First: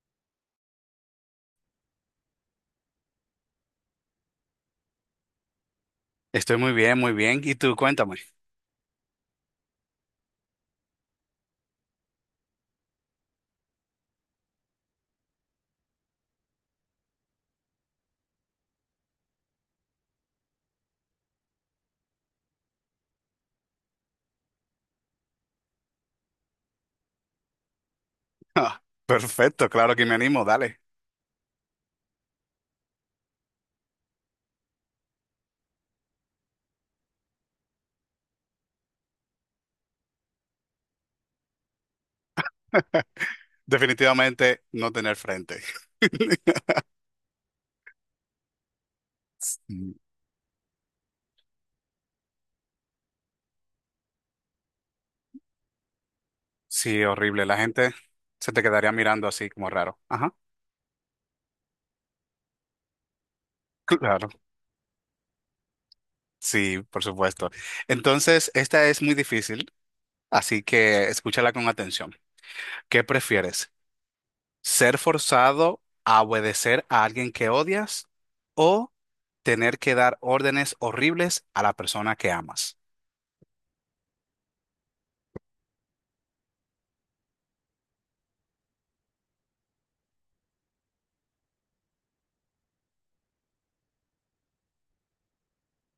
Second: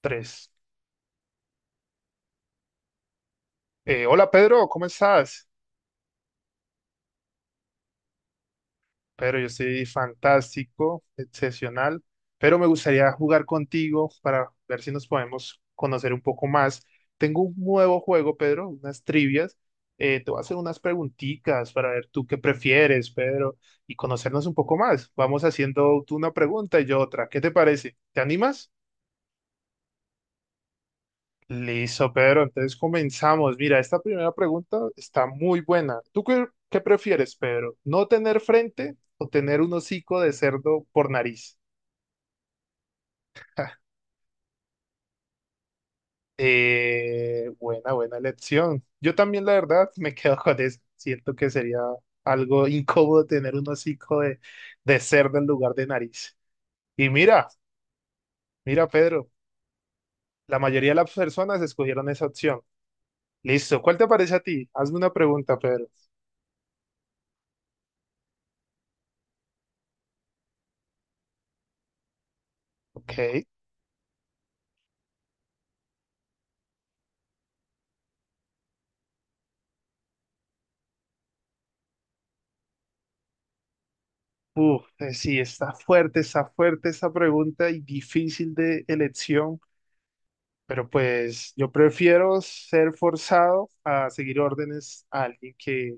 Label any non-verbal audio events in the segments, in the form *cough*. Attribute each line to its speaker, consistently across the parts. Speaker 1: Tres. Hola Pedro, ¿cómo estás?
Speaker 2: Estoy muy bien, muy bien. ¿Y tú, cuéntame? *laughs*
Speaker 1: Pedro, yo estoy fantástico, excepcional, pero me gustaría jugar contigo para ver si nos podemos conocer un poco más. Tengo un nuevo juego, Pedro, unas trivias. Te voy a hacer unas preguntitas para ver tú qué prefieres, Pedro, y conocernos un poco más. Vamos haciendo tú una pregunta y yo otra. ¿Qué te parece? ¿Te animas?
Speaker 2: Ah, perfecto, claro que me animo, dale.
Speaker 1: Listo, Pedro. Entonces comenzamos. Mira, esta primera pregunta está muy buena. ¿Tú qué prefieres, Pedro? ¿No tener frente o tener un hocico de cerdo por nariz? *laughs*
Speaker 2: Definitivamente no tener frente. *laughs*
Speaker 1: Buena, buena elección. Yo también, la verdad,
Speaker 2: Mm.
Speaker 1: me quedo con eso. Siento que sería algo incómodo tener un hocico de cerdo en lugar de nariz.
Speaker 2: Sí,
Speaker 1: Y
Speaker 2: horrible.
Speaker 1: mira,
Speaker 2: La gente se te
Speaker 1: mira,
Speaker 2: quedaría mirando
Speaker 1: Pedro,
Speaker 2: así como raro. Ajá,
Speaker 1: la mayoría de las personas escogieron esa opción. Listo, ¿cuál te
Speaker 2: claro.
Speaker 1: parece a ti? Hazme una pregunta, Pedro.
Speaker 2: Sí, por supuesto. Entonces, esta es muy difícil, así que escúchala con atención. ¿Qué
Speaker 1: Ok.
Speaker 2: prefieres? ¿Ser forzado a obedecer a alguien que odias o tener que dar órdenes horribles a la persona que amas?
Speaker 1: Uf, sí, está fuerte esa pregunta y difícil de elección, pero pues yo prefiero ser forzado a seguir órdenes a alguien que,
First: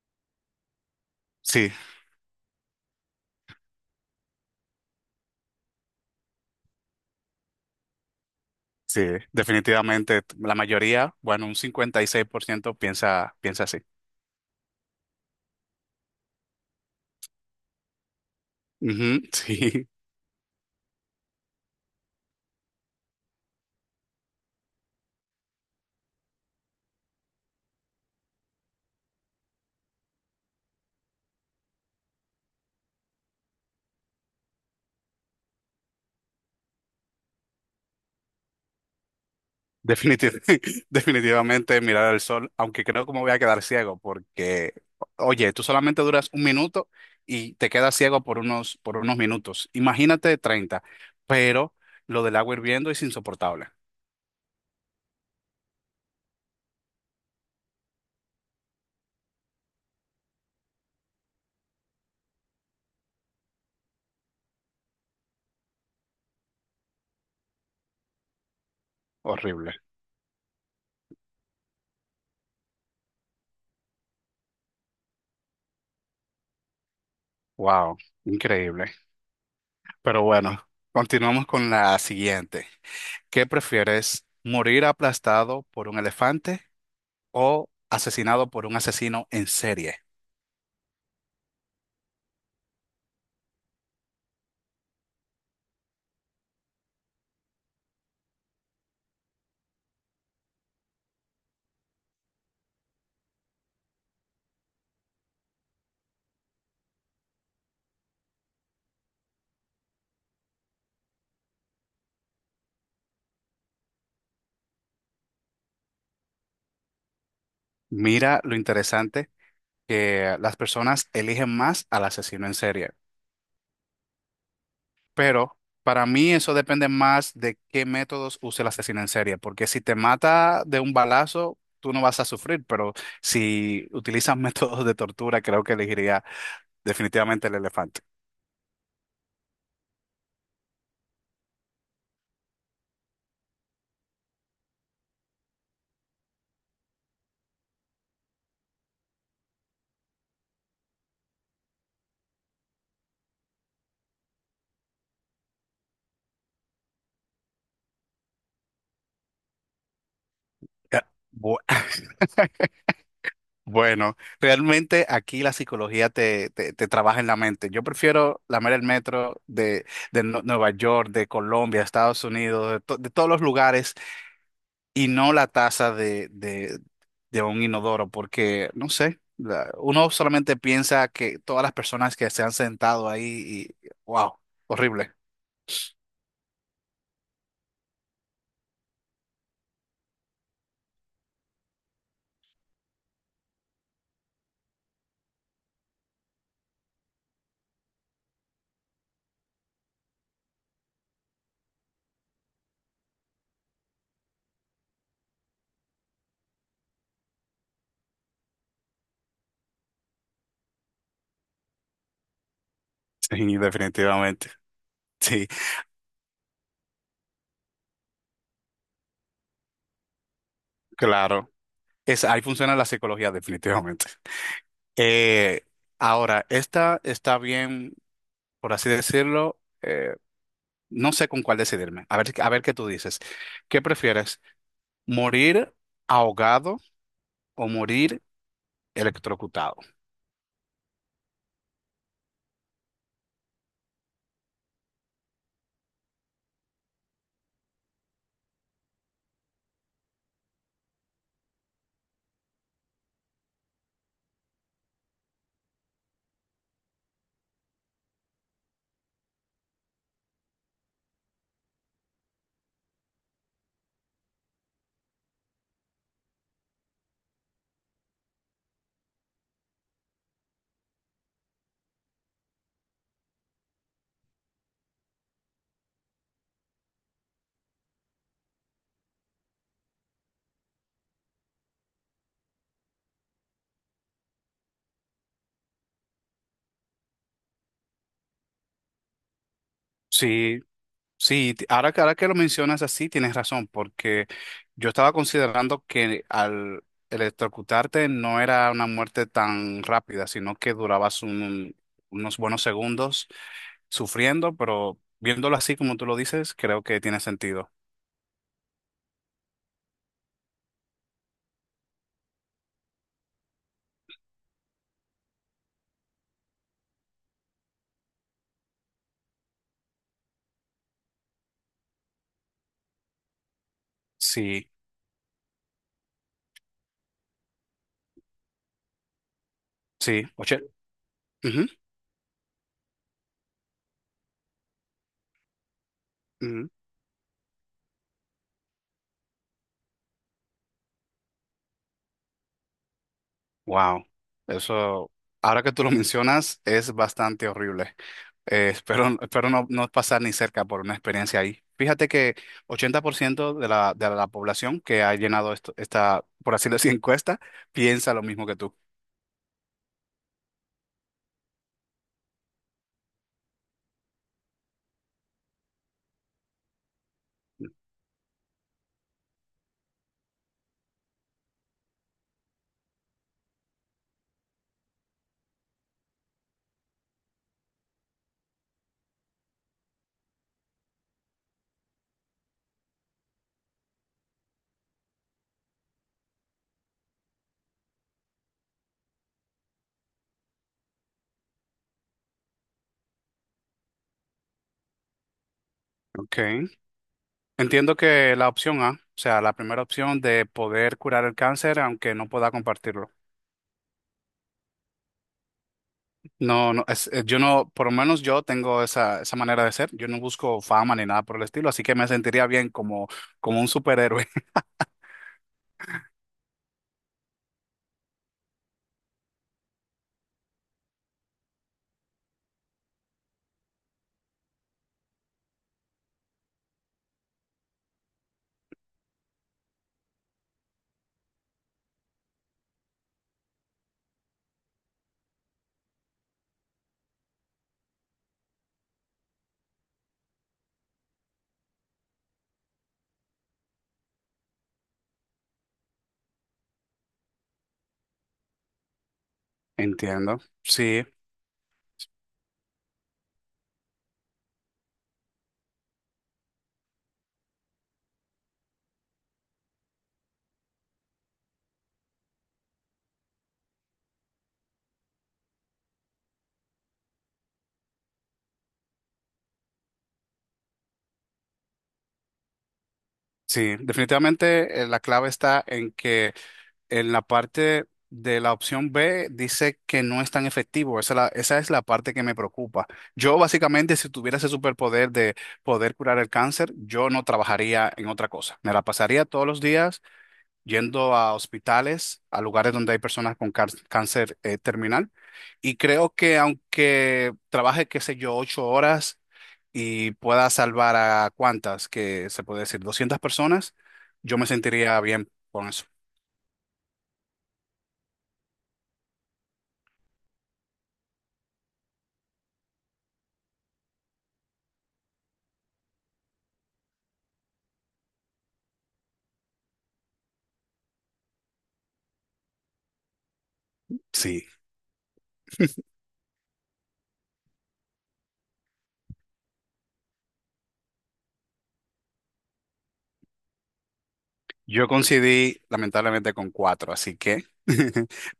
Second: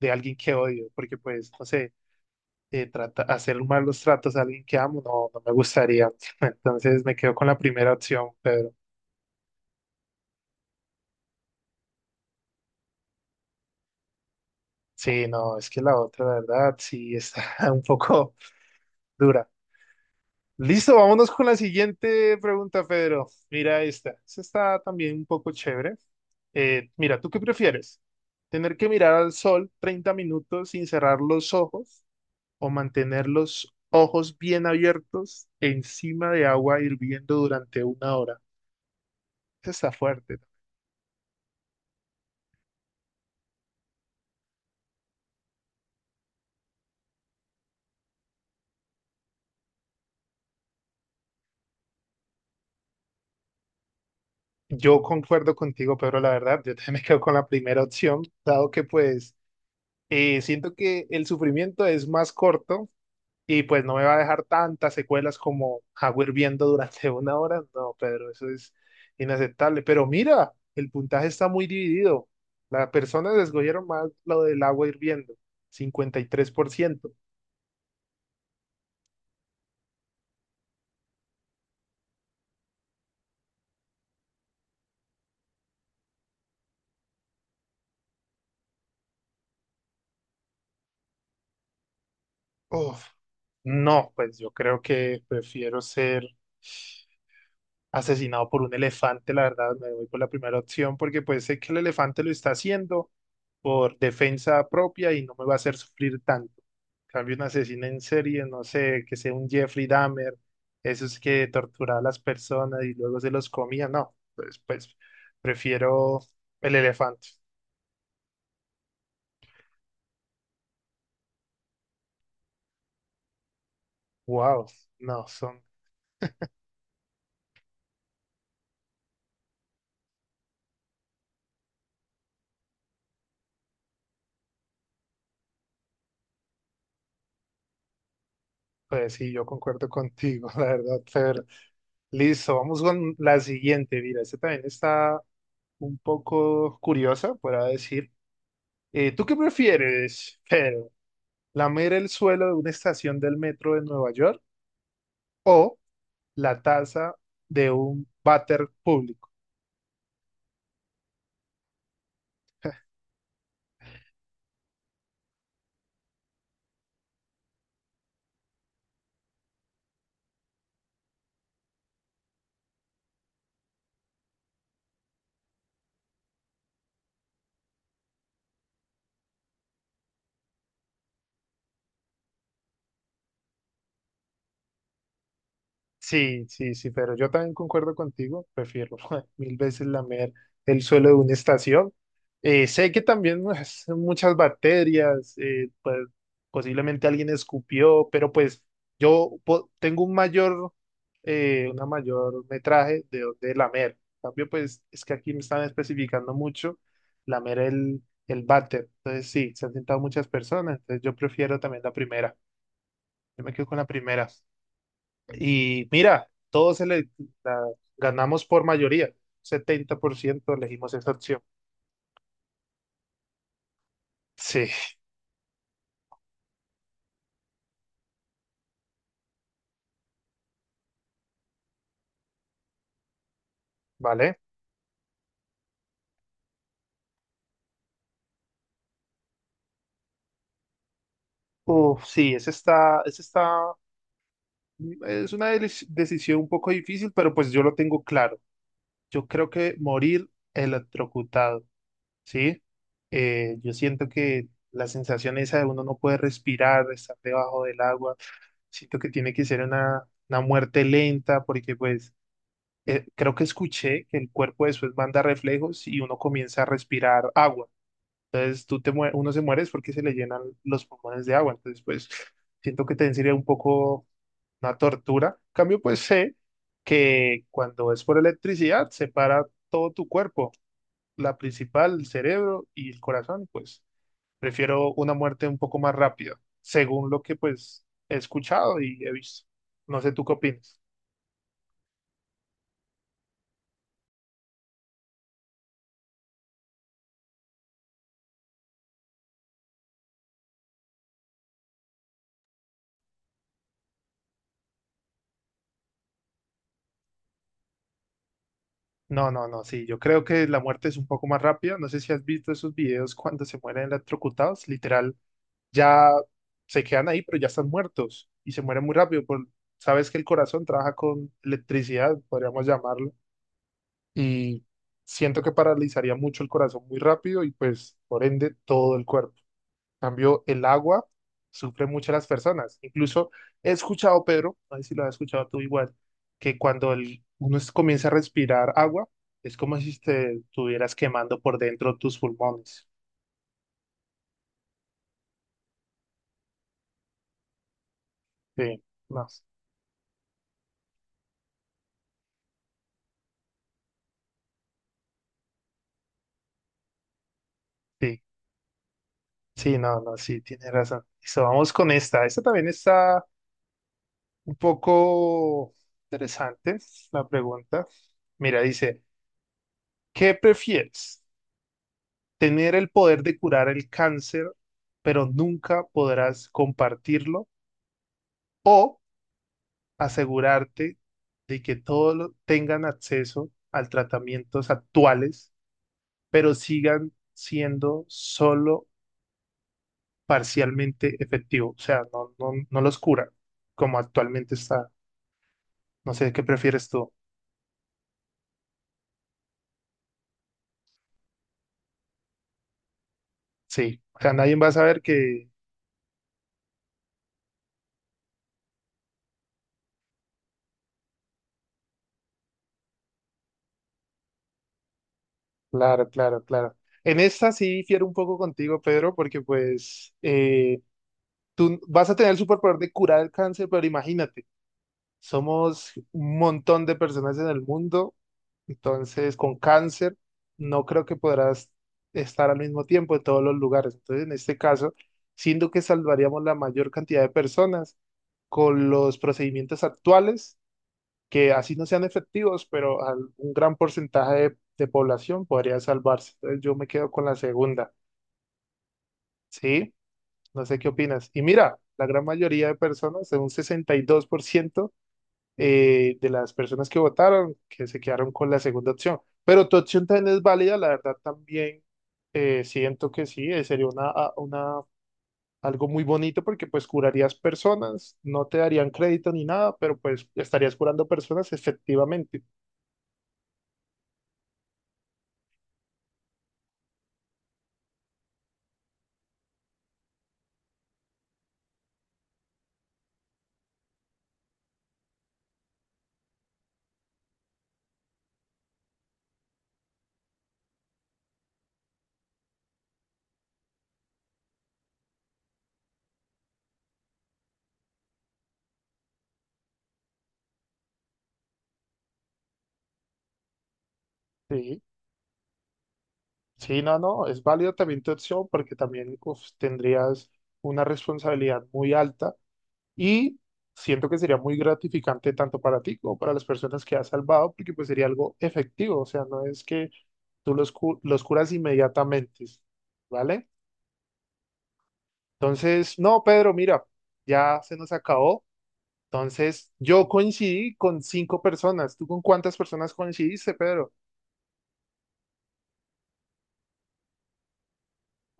Speaker 1: de alguien que odio, porque pues, no
Speaker 2: Sí.
Speaker 1: sé, trata, hacer malos tratos a alguien que amo, no, no me gustaría. *laughs* Entonces me quedo con la primera opción, pero
Speaker 2: Sí, definitivamente la mayoría, bueno, un 56% piensa así.
Speaker 1: sí, no, es que la otra, la verdad, sí está *laughs* un poco
Speaker 2: Ujú,
Speaker 1: dura.
Speaker 2: sí,
Speaker 1: Listo, vámonos con la siguiente pregunta, Pedro. Mira esta. Esta está también un poco chévere. Mira, ¿tú qué prefieres? ¿Tener que mirar al sol 30 minutos sin cerrar los ojos o mantener los ojos bien abiertos encima de agua hirviendo durante una hora? Esta
Speaker 2: *laughs*
Speaker 1: está fuerte.
Speaker 2: definitiv- *laughs* definitivamente mirar al sol, aunque creo que me voy a quedar ciego porque, oye, tú solamente duras un minuto y te quedas ciego por unos minutos. Imagínate 30. Pero lo del agua hirviendo es insoportable.
Speaker 1: Yo concuerdo contigo, Pedro, la verdad. Yo también *laughs* me quedo con la primera opción, dado que pues siento que el sufrimiento es más corto. Y pues no me va a dejar tantas secuelas como agua hirviendo durante *laughs* una hora. No, Pedro, eso es
Speaker 2: Horrible.
Speaker 1: inaceptable. Pero mira, el puntaje está muy dividido. Las personas escogieron más lo del agua hirviendo, 53%.
Speaker 2: Wow, increíble. Pero bueno, continuamos con la siguiente. ¿Qué prefieres? ¿Morir aplastado por un elefante? O asesinado por un asesino en serie?
Speaker 1: Uf, no, pues yo creo que prefiero ser asesinado por un elefante, la verdad, me voy por la primera opción porque pues sé que el elefante lo está haciendo por defensa propia y no me va a hacer sufrir tanto. En cambio, un asesino en serie, no sé, que sea un Jeffrey Dahmer, esos que torturaba a las personas y luego se los comía, no, pues, pues prefiero el elefante.
Speaker 2: Mira lo interesante que las personas eligen más al asesino en serie,
Speaker 1: Wow, no,
Speaker 2: pero
Speaker 1: son,
Speaker 2: para mí eso depende más de qué métodos use el asesino en serie, porque si te mata de un balazo, tú no vas a sufrir, pero si utilizas *laughs* métodos de tortura, creo que elegiría definitivamente el elefante.
Speaker 1: pues sí, yo concuerdo contigo, *laughs* la verdad, Fer. Listo, vamos con la siguiente, mira, esta también está un poco curiosa, por decir. ¿Tú qué prefieres, Pedro? ¿Lamer el suelo de una estación del metro de Nueva York o la taza de un váter público?
Speaker 2: Ya, bu- *laughs* bueno, realmente aquí la psicología te trabaja en la mente. Yo prefiero lamer el metro de Nueva York, de Colombia, Estados Unidos, de de todos los lugares y no la taza de un inodoro, porque no sé, uno solamente piensa que todas las personas que se han sentado ahí y wow, horrible.
Speaker 1: Sí, sí, sí, pero yo también concuerdo contigo, prefiero *laughs* mil veces lamer el suelo de una estación. Sé que también pues, muchas bacterias, pues posiblemente alguien escupió, pero pues tengo un mayor, una mayor metraje de lamer. En cambio, pues es que aquí me están especificando mucho lamer el váter. Entonces sí, se han sentado muchas personas, entonces yo prefiero también la primera. Yo me
Speaker 2: Sí,
Speaker 1: quedo con la primera.
Speaker 2: definitivamente. Sí,
Speaker 1: Y mira, todos se le, la- ganamos por mayoría. 70% elegimos esa opción.
Speaker 2: claro. Ahí funciona la psicología, definitivamente.
Speaker 1: Sí,
Speaker 2: Eh, Ahora, esta está bien, por así decirlo, no sé con cuál decidirme. A ver qué tú dices. ¿Qué
Speaker 1: ¿vale?
Speaker 2: prefieres? ¿Morir ahogado o morir electrocutado?
Speaker 1: Uf, sí, esa está, es una decisión un poco difícil, pero pues yo lo tengo claro. Yo creo que morir electrocutado, ¿sí? Yo siento que la sensación esa de uno no puede respirar, estar debajo del agua, siento que tiene que ser una muerte lenta, porque pues creo que escuché que el cuerpo después manda reflejos y uno comienza a respirar agua. Entonces uno se muere es porque se le llenan los pulmones de agua. Entonces, pues siento que también sería un poco una tortura. En cambio, pues sé que cuando es por electricidad se para todo tu cuerpo, la principal, el cerebro y el corazón. Pues prefiero una muerte un poco más rápida, según lo que pues he escuchado y he visto. No sé, ¿tú qué
Speaker 2: Sí,
Speaker 1: opinas?
Speaker 2: sí, ahora, ahora que lo mencionas así, tienes razón, porque yo estaba considerando que al electrocutarte no era una muerte tan rápida, sino que durabas unos buenos segundos sufriendo, pero viéndolo así como tú lo dices, creo que tiene sentido.
Speaker 1: No, no, no, sí, yo creo que la muerte es un poco más rápida. No sé si has visto esos videos cuando se mueren electrocutados, literal, ya se quedan ahí, pero ya están muertos y se mueren muy rápido. Por, sabes que el corazón trabaja con electricidad, podríamos llamarlo, y
Speaker 2: Sí,
Speaker 1: siento que paralizaría mucho el corazón muy rápido y pues por ende todo el cuerpo.
Speaker 2: sí,
Speaker 1: Cambio,
Speaker 2: oye.
Speaker 1: el agua
Speaker 2: Ujú,
Speaker 1: sufre mucho a las personas. Incluso he escuchado, Pedro, no sé si lo has escuchado tú igual, que
Speaker 2: ujú.
Speaker 1: cuando uno comienza a respirar agua, es como si te estuvieras quemando por dentro tus pulmones.
Speaker 2: Wow, eso, ahora que tú lo *laughs* mencionas, es bastante horrible.
Speaker 1: Sí,
Speaker 2: Espero, *laughs*
Speaker 1: no,
Speaker 2: espero no, no pasar ni cerca por una experiencia ahí. Fíjate que 80% de la población que ha llenado esta, por así decir, *laughs* encuesta, piensa
Speaker 1: sí,
Speaker 2: lo mismo que tú.
Speaker 1: sí, no, no, sí, tienes razón. Listo, vamos con esta. Esta también está un poco interesante, la pregunta. Mira, dice, ¿qué prefieres? Tener el poder de curar el cáncer, pero nunca podrás compartirlo o asegurarte de que todos tengan acceso al tratamientos actuales, pero sigan siendo solo parcialmente efectivos, o sea, no los cura como actualmente está. No sé qué
Speaker 2: Okay,
Speaker 1: prefieres tú.
Speaker 2: entiendo que la opción A, o sea, la primera opción de poder curar el cáncer, aunque no pueda compartirlo.
Speaker 1: Sí, o sea, nadie va a saber que...
Speaker 2: No, no, yo no, por lo menos yo tengo esa manera de ser. Yo no busco fama ni nada por el estilo, así que me sentiría bien como un superhéroe.
Speaker 1: Claro, claro, claro. En esta sí difiero un poco contigo, Pedro, porque pues... tú vas a tener el superpoder de curar el cáncer, pero imagínate, somos un montón de personas en el mundo, entonces con cáncer no creo que podrás estar al mismo tiempo en todos los lugares. Entonces, en este caso, siendo que salvaríamos la mayor cantidad de personas con los procedimientos actuales, que así no sean efectivos, pero un gran porcentaje de población podría salvarse. Entonces, yo me quedo con la segunda,
Speaker 2: *laughs*
Speaker 1: ¿sí?
Speaker 2: Entiendo.
Speaker 1: No sé qué
Speaker 2: Sí,
Speaker 1: opinas. Y mira, la gran mayoría de personas, un 62% de las personas que votaron, que se quedaron con la segunda opción. Pero tu opción también es válida, la verdad también siento que sí, sería una, algo muy bonito porque pues curarías personas, no te darían crédito ni nada, pero pues estarías curando personas efectivamente.
Speaker 2: sí. Definitivamente la clave está en que en la parte de la opción B dice que no es tan efectivo. Esa es la parte que me preocupa. Yo básicamente, si tuviera ese superpoder de poder curar el cáncer, yo no trabajaría en otra cosa. Me la pasaría todos los días yendo a hospitales, a lugares donde hay personas con cáncer terminal. Y creo que aunque trabaje, qué sé yo, 8 horas y pueda salvar a cuántas, que se puede decir, 200 personas, yo me
Speaker 1: Sí,
Speaker 2: sentiría bien con eso.
Speaker 1: sí, no, no, es válido también tu opción porque también uf, tendrías una responsabilidad muy alta. Y siento que sería muy gratificante tanto para ti como para las personas que has salvado, porque pues sería algo efectivo, o sea, no es que tú los curas inmediatamente, ¿vale?
Speaker 2: Sí,
Speaker 1: Entonces, no, Pedro, mira, ya se nos acabó. Entonces, yo coincidí con cinco personas. ¿Tú con cuántas personas coincidiste, Pedro?
Speaker 2: yo coincidí lamentablemente con cuatro, así que *laughs*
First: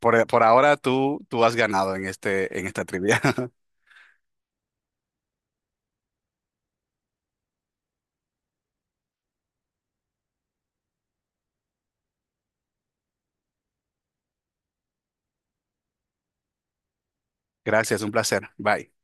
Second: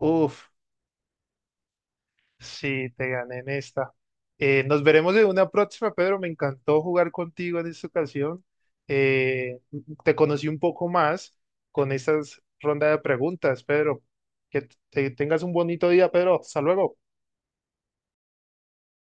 Speaker 2: por ahora tú has ganado en esta
Speaker 1: Sí, te
Speaker 2: trivia.
Speaker 1: gané en
Speaker 2: *laughs*
Speaker 1: esta. Nos veremos en una próxima, Pedro. Me encantó jugar contigo en esta ocasión. Eh, Te conocí un poco más con estas ronda de preguntas, Pedro. Que tengas un bonito día, Pedro. Hasta luego.
Speaker 2: Gracias, un placer. Bye.